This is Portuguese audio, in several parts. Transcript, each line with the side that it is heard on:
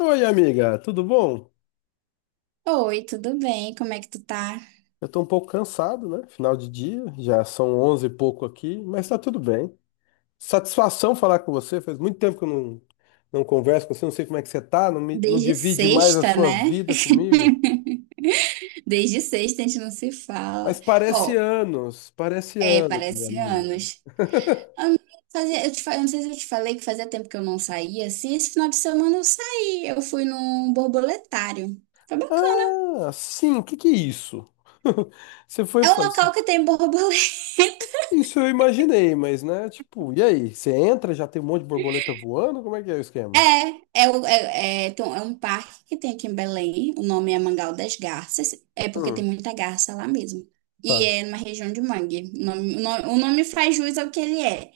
left: Oi, amiga, tudo bom?
right: Oi, tudo bem? Como é que tu tá?
left: Eu tô um pouco cansado, né? Final de dia, já são 11 e pouco aqui, mas tá tudo bem. Satisfação falar com você, faz muito tempo que eu não converso com você, não sei como é que você tá, não, não
right: Desde
left: divide mais a
right: sexta,
left: sua
right: né?
left: vida comigo.
right: Desde sexta a gente não se fala.
left: Mas
right: Ó,
left: parece
right: é,
left: anos, minha
right: parece
left: amiga.
right: anos. Eu eu não sei se eu te falei que fazia tempo que eu não saía, assim, esse final de semana eu saí, eu fui num borboletário. Foi bacana.
left: Ah, sim, o que que é isso? Você foi
right: É um
left: fazer.
right: local que tem borboleta.
left: Isso eu imaginei, mas né, tipo, e aí? Você entra, já tem um monte de borboleta voando? Como é que é o esquema?
right: Tem um um parque que tem aqui em Belém. O nome é Mangal das Garças, é porque
left: Hum,
right: tem muita garça lá mesmo. E
left: tá.
right: é numa região de mangue. O nome faz jus ao que ele é.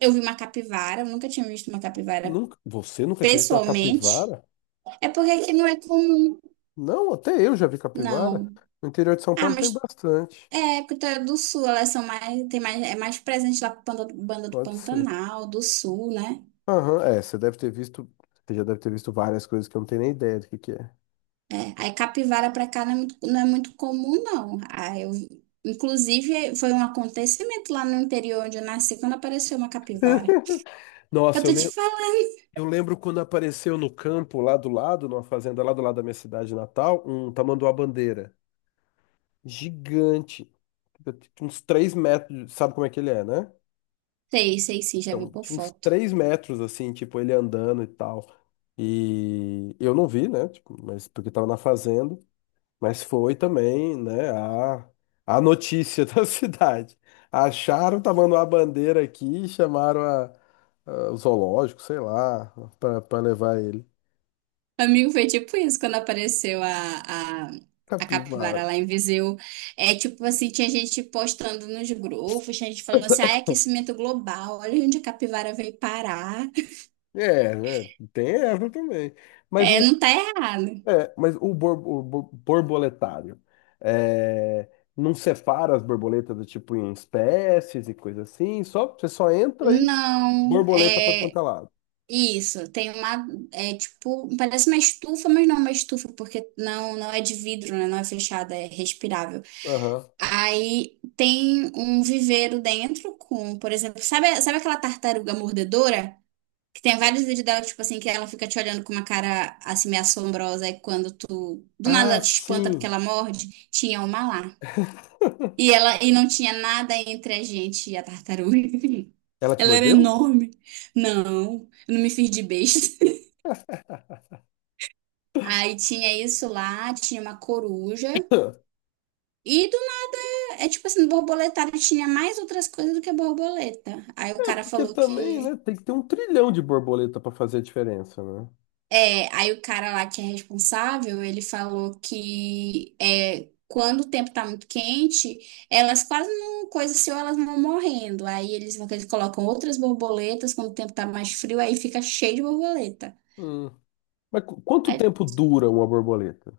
right: Eu vi uma capivara, eu nunca tinha visto uma capivara
left: Nunca, você nunca tinha visto uma
right: pessoalmente.
left: capivara?
right: É porque aqui não é comum,
left: Não, até eu já vi capivara.
right: não.
left: No interior de São
right: Ah,
left: Paulo tem
right: mas
left: bastante.
right: é porque tu é do sul, elas são mais, tem mais, é mais presente lá pro banda do
left: Pode ser.
right: Pantanal, do sul, né?
left: Aham, é, você deve ter visto, você já deve ter visto várias coisas que eu não tenho nem ideia do que é.
right: É, aí capivara para cá não é muito comum, não. Aí eu, inclusive, foi um acontecimento lá no interior onde eu nasci, quando apareceu uma capivara. Eu
left: Nossa, eu
right: tô te
left: lembro,
right: falando.
left: eu lembro quando apareceu no campo lá do lado, numa fazenda lá do lado da minha cidade natal, um tamanduá-bandeira. Gigante. Uns 3 metros, sabe como é que ele é, né?
right: Sei, sei sim, já vi
left: Então,
right: por
left: tinha uns
right: foto.
left: 3 metros, assim, tipo, ele andando e tal. E eu não vi, né? Tipo, mas porque tava na fazenda. Mas foi também, né? A notícia da cidade. Acharam, tá mandando a bandeira aqui, chamaram o zoológico, sei lá, pra levar ele.
right: Amigo, foi tipo isso, quando apareceu a
left: Capivara.
right: capivara lá em Viseu. É tipo assim, tinha gente postando nos grupos, tinha gente falando assim, ah, é aquecimento global, olha onde a capivara veio parar.
left: É, né? Tem essa também. Mas
right: É,
left: o,
right: não tá errado.
left: mas o borboletário é, não separa as borboletas do tipo em espécies e coisa assim, só você só entra e
right: Não,
left: borboleta para quanto
right: é,
left: é lado.
right: isso, tem uma, é tipo, parece uma estufa, mas não é uma estufa, porque não é de vidro, né? Não é fechada, é respirável.
left: Aham.
right: Aí tem um viveiro dentro com, por exemplo, sabe, sabe aquela tartaruga mordedora? Que tem vários vídeos dela, tipo assim, que ela fica te olhando com uma cara assim meio assombrosa, e quando tu, do nada
left: Ah,
right: ela te espanta porque
left: sim.
right: ela morde, tinha uma lá. E ela, e não tinha nada entre a gente e a tartaruga.
left: Ela te
right: Ela era
left: mordeu?
right: enorme. Não, eu não me fiz de besta. Aí tinha isso lá, tinha uma coruja. E do- É tipo assim, no borboletário tinha mais outras coisas do que borboleta. Aí o cara
left: Porque
right: falou
left: também,
right: que.
left: né, tem que ter um trilhão de borboleta para fazer a diferença, né?
right: É, aí o cara lá que é responsável, ele falou que é, quando o tempo tá muito quente, elas quase não coisa assim, ou elas vão morrendo. Aí eles colocam outras borboletas, quando o tempo tá mais frio, aí fica cheio de borboleta.
left: Hum. Mas quanto
right: Aí,
left: tempo dura uma borboleta?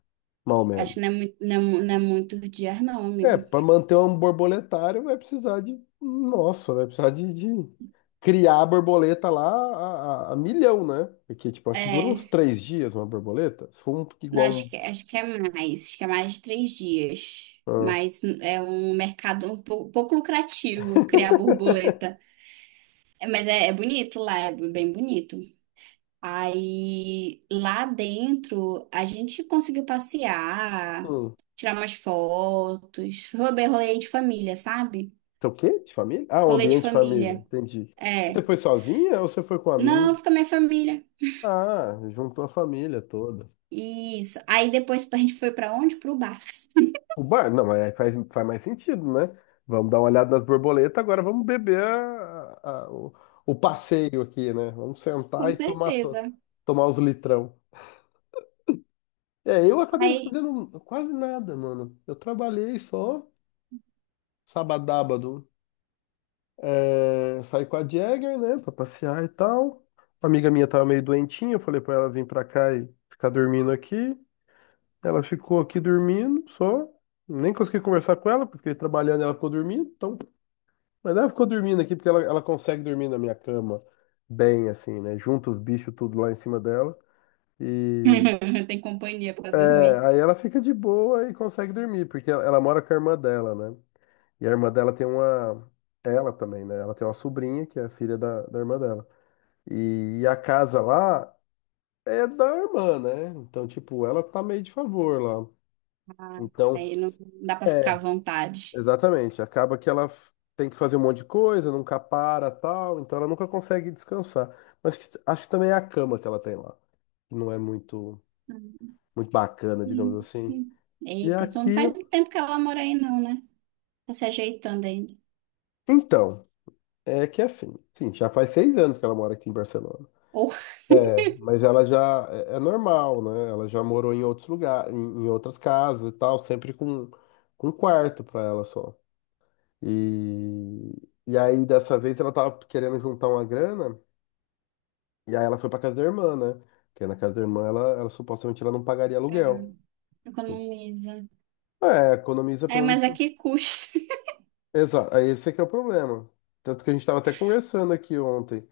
left: Mais ou
right: acho
left: menos.
right: que não é muito, não é muito dias, não,
left: É,
right: amigo.
left: para manter um borboletário vai precisar de. Nossa, vai precisar de, criar a borboleta lá a milhão, né? Porque, tipo, acho que dura uns
right: É.
left: 3 dias uma borboleta. Se for um,
right: Não,
left: igual um.
right: acho que é mais de 3 dias.
left: Ah,
right: Mas é um mercado pouco lucrativo criar borboleta. É, mas é, é bonito lá, é bem bonito. Aí lá dentro a gente conseguiu passear,
left: hum.
right: tirar umas fotos, rolê de família, sabe?
left: Então, o quê? De família? Ah, um
right: Rolê de
left: ambiente de
right: família.
left: família, entendi. Você
right: É.
left: foi sozinha ou você foi com um
right: Não,
left: amigo?
right: fica minha família.
left: Ah, juntou a família toda.
right: Isso. Aí depois a gente foi pra onde? Pro bar.
left: O bar, não, mas aí faz mais sentido, né? Vamos dar uma olhada nas borboletas, agora vamos beber o passeio aqui, né? Vamos
right: Com
left: sentar e
right: certeza.
left: tomar os litrão. É, eu acabei não
right: Aí
left: fazendo quase nada, mano. Eu trabalhei só sabadábado. É, saí com a Jagger, né, pra passear e tal. Uma amiga minha tava meio doentinha, eu falei pra ela vir pra cá e ficar dormindo aqui. Ela ficou aqui dormindo só. Nem consegui conversar com ela, porque trabalhando e ela ficou dormindo, então. Mas ela ficou dormindo aqui porque ela consegue dormir na minha cama bem, assim, né? Junta os bichos tudo lá em cima dela. E
right: tem companhia para
left: é,
right: dormir.
left: aí ela fica de boa e consegue dormir, porque ela mora com a irmã dela, né? E a irmã dela tem uma. Ela também, né? Ela tem uma sobrinha que é filha da irmã dela. E a casa lá é da irmã, né? Então, tipo, ela tá meio de favor lá.
right: Ah,
left: Então.
right: aí não dá para
left: é,
right: ficar à vontade.
left: Exatamente. Acaba que ela tem que fazer um monte de coisa, nunca para, tal, então ela nunca consegue descansar. Mas acho que também é a cama que ela tem lá, que não é muito muito bacana, digamos
right: Hum,
left: assim.
right: hum.
left: E
right: Eita, então
left: aqui,
right: não faz muito tempo que ela mora aí, não, né? Tá se ajeitando ainda.
left: então, é que é assim, sim, já faz 6 anos que ela mora aqui em Barcelona.
right: Ou
left: É, mas ela já é normal, né? Ela já morou em outros lugares, em outras casas e tal, sempre com um quarto para ela só. E e aí dessa vez ela tava querendo juntar uma grana. E aí ela foi pra casa da irmã, né? Porque na casa da irmã ela supostamente ela não pagaria
right: é,
left: aluguel.
right: economiza.
left: É, economiza
right: É,
left: pelo menos.
right: mas a
left: Um.
right: que custa?
left: Exato, aí esse é que é o problema. Tanto que a gente estava até conversando aqui ontem,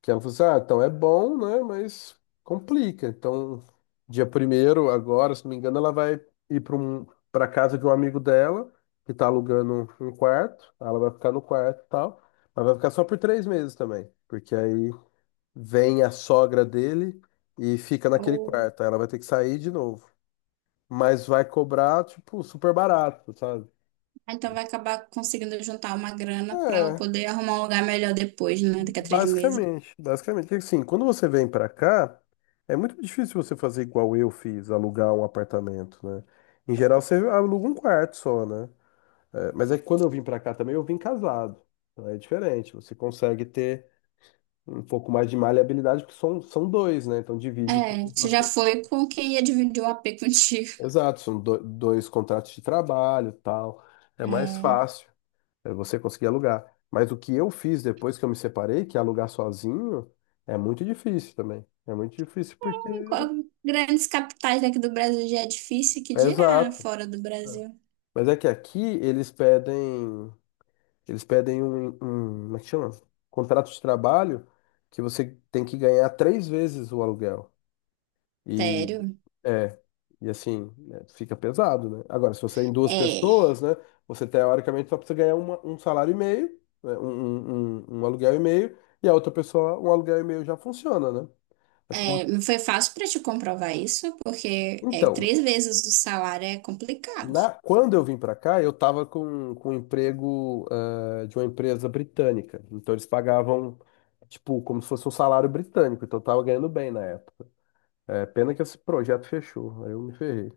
left: que ela falou assim, ah, então é bom, né? Mas complica. Então, dia primeiro, agora, se não me engano, ela vai ir para casa de um amigo dela, que tá alugando um quarto. Ela vai ficar no quarto e tal, mas vai ficar só por 3 meses também. Porque aí vem a sogra dele e fica naquele
right: Ou
left: quarto. Aí ela vai ter que sair de novo. Mas vai cobrar, tipo, super barato, sabe?
right: ah, então vai acabar conseguindo juntar uma grana para ela
left: É,
right: poder arrumar um lugar melhor depois, né? Daqui a 3 meses.
left: basicamente. Basicamente. Porque, assim, quando você vem pra cá, é muito difícil você fazer igual eu fiz, alugar um apartamento, né? Em geral, você aluga um quarto só, né? É, mas é que quando eu vim pra cá também, eu vim casado. Então é diferente. Você consegue ter um pouco mais de maleabilidade, porque são dois, né? Então divide tudo
right: É,
left: em
right: você
left: duas
right: já
left: pessoas.
right: foi com quem ia dividir o AP contigo.
left: Exato, são dois contratos de trabalho, tal. É mais
right: É,
left: fácil é você conseguir alugar. Mas o que eu fiz depois que eu me separei, que é alugar sozinho, é muito difícil também. É muito difícil porque
right: grandes capitais daqui do Brasil já é difícil, que
left: é
right: dirá
left: exato.
right: fora do Brasil.
left: Mas é que aqui eles pedem como é que chama? Contrato de trabalho que você tem que ganhar 3 vezes o aluguel. E
right: Sério?
left: é, e assim, né, fica pesado, né? Agora, se você é em duas
right: É,
left: pessoas, né, você teoricamente só precisa ganhar um salário e meio, né, um aluguel e meio, e a outra pessoa, um aluguel e meio já funciona, né? Mas como-
right: é, não foi fácil para te comprovar isso, porque é
left: Então,
right: três vezes o salário é complicado.
left: quando eu vim para cá, eu estava com, um emprego de uma empresa britânica. Então, eles pagavam, tipo, como se fosse um salário britânico. Então, eu estava ganhando bem na época. É, pena que esse projeto fechou, aí eu me ferrei.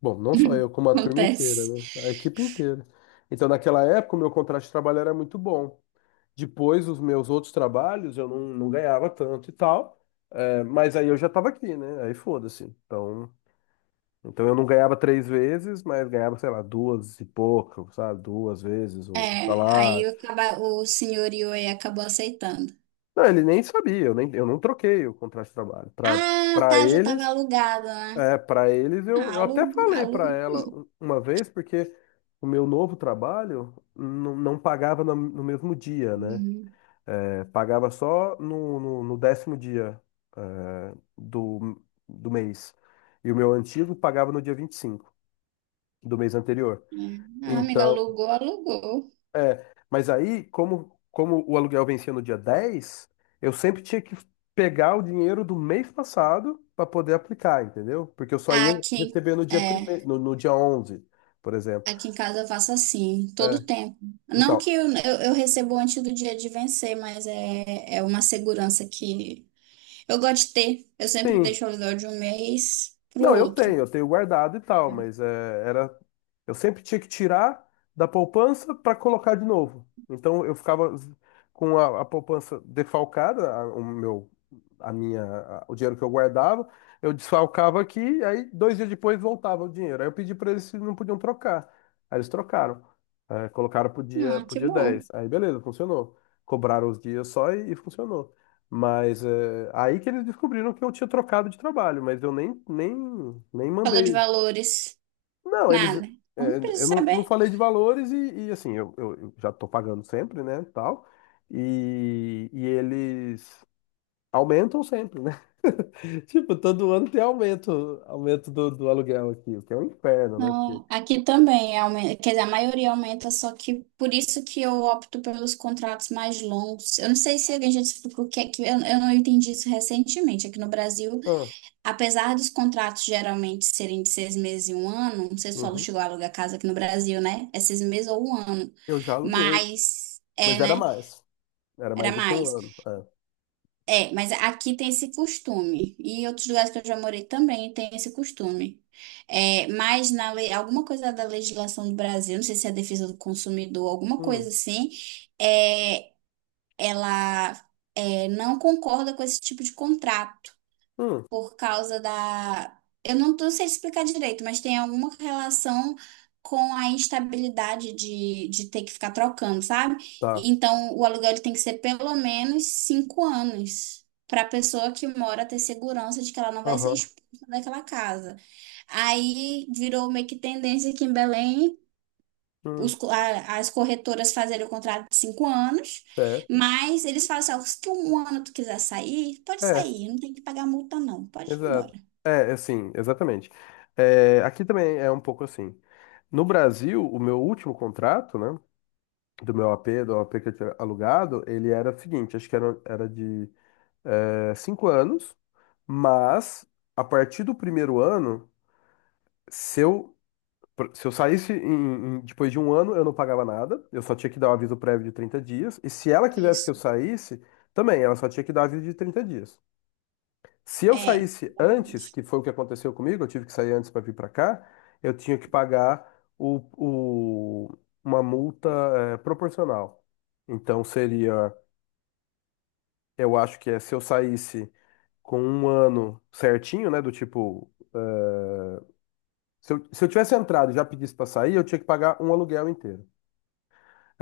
left: Bom, não só eu, como a turma inteira,
right: Acontece.
left: né? A equipe inteira. Então, naquela época, o meu contrato de trabalho era muito bom. Depois, os meus outros trabalhos, eu não ganhava tanto e tal. É, mas aí eu já estava aqui, né? Aí foda-se. Então, eu não ganhava 3 vezes, mas ganhava, sei lá, duas e pouco, sabe? 2 vezes
right: É,
left: o salário.
right: aí o, o senhor Yoi acabou aceitando.
left: Não, ele nem sabia, eu, nem, eu não troquei o contrato de trabalho. Para
right: Ah,
left: para
right: tá, já tava
left: eles,
right: alugado, né?
left: É, para eles, eu,
right: Ah,
left: eu até falei
right: alu.
left: para ela uma vez, porque o meu novo trabalho não pagava no, mesmo dia, né?
right: Uhum,
left: É, pagava só no décimo dia, é, do, do mês. E o meu antigo pagava no dia 25 do mês anterior.
right: é. Ah, amiga,
left: Então,
right: alugou.
left: Mas aí, como o aluguel vencia no dia 10, eu sempre tinha que pegar o dinheiro do mês passado para poder aplicar, entendeu? Porque eu só
right: Ah,
left: ia
right: aqui,
left: receber no dia
right: é,
left: primeiro, no dia 11, por exemplo.
right: aqui em casa eu faço assim,
left: É,
right: todo tempo. Não que
left: então,
right: eu recebo antes do dia de vencer, mas é, é uma segurança que eu gosto de ter. Eu sempre
left: sim,
right: deixo o aluguel de um mês pro
left: Não, eu tenho,
right: outro.
left: eu tenho guardado e tal, mas era, eu sempre tinha que tirar da poupança para colocar de novo. Então eu ficava com a poupança defalcada, a- o meu, a minha, a- o dinheiro que eu guardava, eu desfalcava aqui, aí 2 dias depois voltava o dinheiro. Aí eu pedi para eles se não podiam trocar. Aí eles trocaram, colocaram pro dia,
right: Ah,
left: pro
right: que
left: dia
right: bom.
left: 10. Aí beleza, funcionou. Cobraram os dias só e funcionou. Mas é, aí que eles descobriram que eu tinha trocado de trabalho, mas eu nem, nem
right: Falou de
left: mandei.
right: valores.
left: Não, eles.
right: Nada. Não
left: Eu
right: precisa
left: não
right: saber.
left: falei de valores assim, eu, eu já tô pagando sempre, né? Tal. E eles aumentam sempre, né? Tipo, todo ano tem aumento, do aluguel aqui, o que é um inferno, né? Porque,
right: Não, aqui também aumenta, quer dizer, a maioria aumenta, só que por isso que eu opto pelos contratos mais longos. Eu não sei se alguém já te explicou o que é que eu não entendi isso recentemente. Aqui no Brasil,
left: ah,
right: apesar dos contratos geralmente serem de 6 meses e um ano, não sei se o aluno
left: uhum,
right: chegou a alugar casa aqui no Brasil, né? É 6 meses ou um ano.
left: eu já aluguei,
right: Mas,
left: mas
right: é,
left: era
right: né?
left: mais. Era
right: Era
left: mais do que um
right: mais.
left: ano. É.
right: É, mas aqui tem esse costume. E em outros lugares que eu já morei também tem esse costume. É, mas na lei, alguma coisa da legislação do Brasil, não sei se é a defesa do consumidor, alguma coisa
left: Hum,
right: assim, é, ela é, não concorda com esse tipo de contrato
left: hum,
right: por causa da. Eu não tô sei explicar direito, mas tem alguma relação com a instabilidade de ter que ficar trocando, sabe?
left: tá.
right: Então, o aluguel ele tem que ser pelo menos 5 anos para a pessoa que mora ter segurança de que ela não vai ser
left: Aham.
right: expulsa daquela casa. Aí virou meio que tendência aqui em Belém.
left: hum,
right: As corretoras fazerem o contrato de 5 anos,
left: certo.
right: mas eles falam assim, ó, se tu um ano tu quiser sair, pode
left: É.
right: sair, não tem que pagar multa não, pode ir
left: Exato.
right: embora.
left: É, assim, exatamente. É, aqui também é um pouco assim. No Brasil, o meu último contrato, né, do meu AP, do AP que eu tinha alugado, ele era o seguinte, acho que era de 5 anos, mas a partir do primeiro ano, se eu, se eu saísse depois de um ano, eu não pagava nada, eu só tinha que dar um aviso prévio de 30 dias, e se ela quisesse que eu
right: Isso,
left: saísse, também, ela só tinha que dar um aviso de 30 dias. Se eu
right: é,
left: saísse antes,
right: exatamente.
left: que foi o que aconteceu comigo, eu tive que sair antes para vir para cá, eu tinha que pagar o, o- uma multa proporcional. Então seria, eu acho que é se eu saísse com um ano certinho, né, do tipo, se eu tivesse entrado e já pedisse para sair, eu tinha que pagar um aluguel inteiro.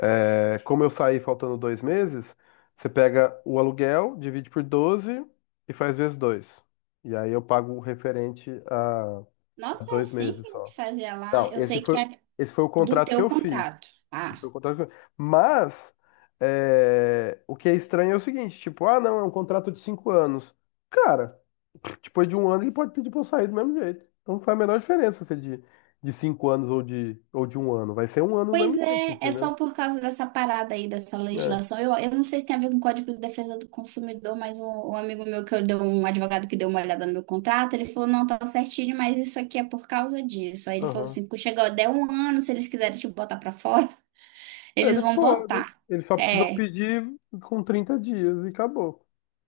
left: É, como eu saí faltando 2 meses, você pega o aluguel, divide por 12 e faz vezes 2. E aí eu pago o referente.
right: Nossa, é
left: Dois
right: assim
left: meses
right: que
left: só.
right: fazia lá.
left: Não,
right: Eu
left: esse
right: sei que
left: foi,
right: é
left: esse foi o
right: do
left: contrato que
right: teu
left: eu fiz.
right: contrato.
left: Esse
right: Ah,
left: foi o contrato Mas é, o que é estranho é o seguinte, tipo, ah, não, é um contrato de 5 anos. Cara, depois de um ano ele pode pedir pra eu sair do mesmo jeito. Então não faz a menor diferença se é de 5 anos ou de um ano. Vai ser um ano do
right: pois
left: mesmo jeito,
right: é, é só
left: entendeu?
right: por causa dessa parada aí, dessa
left: É,
right: legislação. Eu não sei se tem a ver com o Código de Defesa do Consumidor, mas um amigo meu que eu deu, um advogado que deu uma olhada no meu contrato, ele falou, não, tá certinho, mas isso aqui é por causa disso. Aí ele falou
left: aham.
right: assim, quando chegar, der um ano, se eles quiserem te botar pra fora, eles
left: Eles
right: vão
left: podem.
right: botar.
left: Eles só precisam
right: É,
left: pedir com 30 dias e acabou.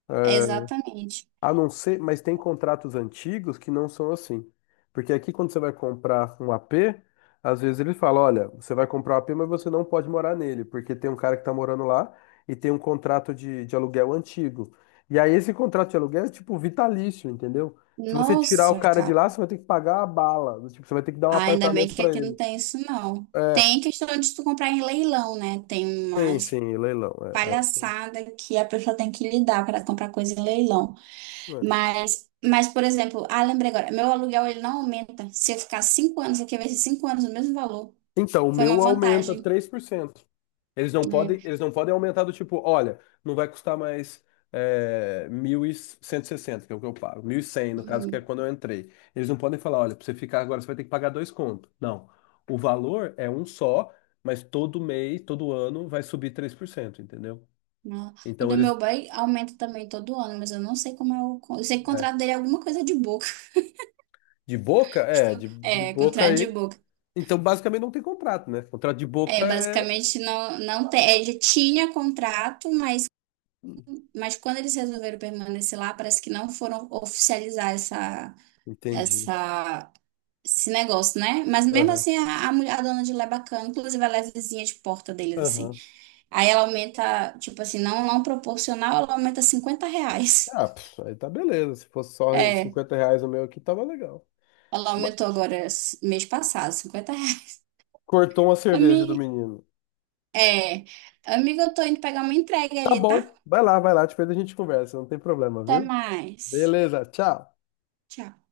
left: É,
right: exatamente.
left: a não ser, mas tem contratos antigos que não são assim. Porque aqui, quando você vai comprar um AP, às vezes ele fala: olha, você vai comprar um AP, mas você não pode morar nele, porque tem um cara que está morando lá e tem um contrato de aluguel antigo. E aí, esse contrato de aluguel é tipo vitalício, entendeu? Se você tirar o
right: Nossa,
left: cara
right: cara.
left: de lá, você vai ter que pagar a bala. Tipo, você vai ter que dar um
right: Ah, ainda bem
left: apartamento
right: que
left: para
right: aqui não
left: ele.
right: tem isso, não.
left: É,
right: Tem questão de tu comprar em leilão, né? Tem
left: sim,
right: umas
left: sim, leilão. É.
right: palhaçadas que a pessoa tem que lidar para comprar coisa em leilão.
left: É.
right: Mas, por exemplo, ah, lembrei agora, meu aluguel ele não aumenta. Se eu ficar 5 anos aqui, vai ser 5 anos o mesmo valor.
left: Então, o
right: Foi uma
left: meu aumenta
right: vantagem,
left: 3%. Eles não
right: né?
left: podem, eles não podem aumentar do tipo, olha, não vai custar mais 1.160, que é o que eu pago. 1.100 no caso, que é
right: Uhum.
left: quando eu entrei. Eles não podem falar, olha, para você ficar agora, você vai ter que pagar dois contos. Não. O valor é um só, mas todo mês, todo ano, vai subir 3%, entendeu?
right: Não. O
left: Então,
right: do meu
left: eles...
right: boy aumenta também todo ano, mas eu não sei como é o con- eu sei que o
left: é,
right: contrato dele é alguma coisa de boca.
left: de boca? É, de, de
right: É,
left: boca
right: contrato de
left: aí.
right: boca.
left: Então, basicamente, não tem contrato, né? Contrato de
right: É,
left: boca é...
right: basicamente não, não tem. Ele tinha contrato, mas quando eles resolveram permanecer lá, parece que não foram oficializar
left: Entendi.
right: essa, esse negócio, né? Mas mesmo
left: Aham,
right: assim, a dona de lá é bacana, inclusive ela é vizinha de porta deles, assim.
left: aham.
right: Aí ela aumenta, tipo assim, não proporcional, ela aumenta R$ 50.
left: Ah, pff, aí tá beleza. Se fosse só
right: É,
left: R$ 50 o meu aqui, tava legal.
right: ela
left: Ma-
right: aumentou agora mês passado, R$ 50.
left: Cortou uma cerveja do
right: Ami-
left: menino.
right: é, amiga, eu tô indo pegar uma entrega
left: Tá
right: ali, tá?
left: bom, vai lá, depois a gente conversa, não tem problema,
right: Até
left: viu?
right: mais.
left: Beleza, tchau.
right: Tchau.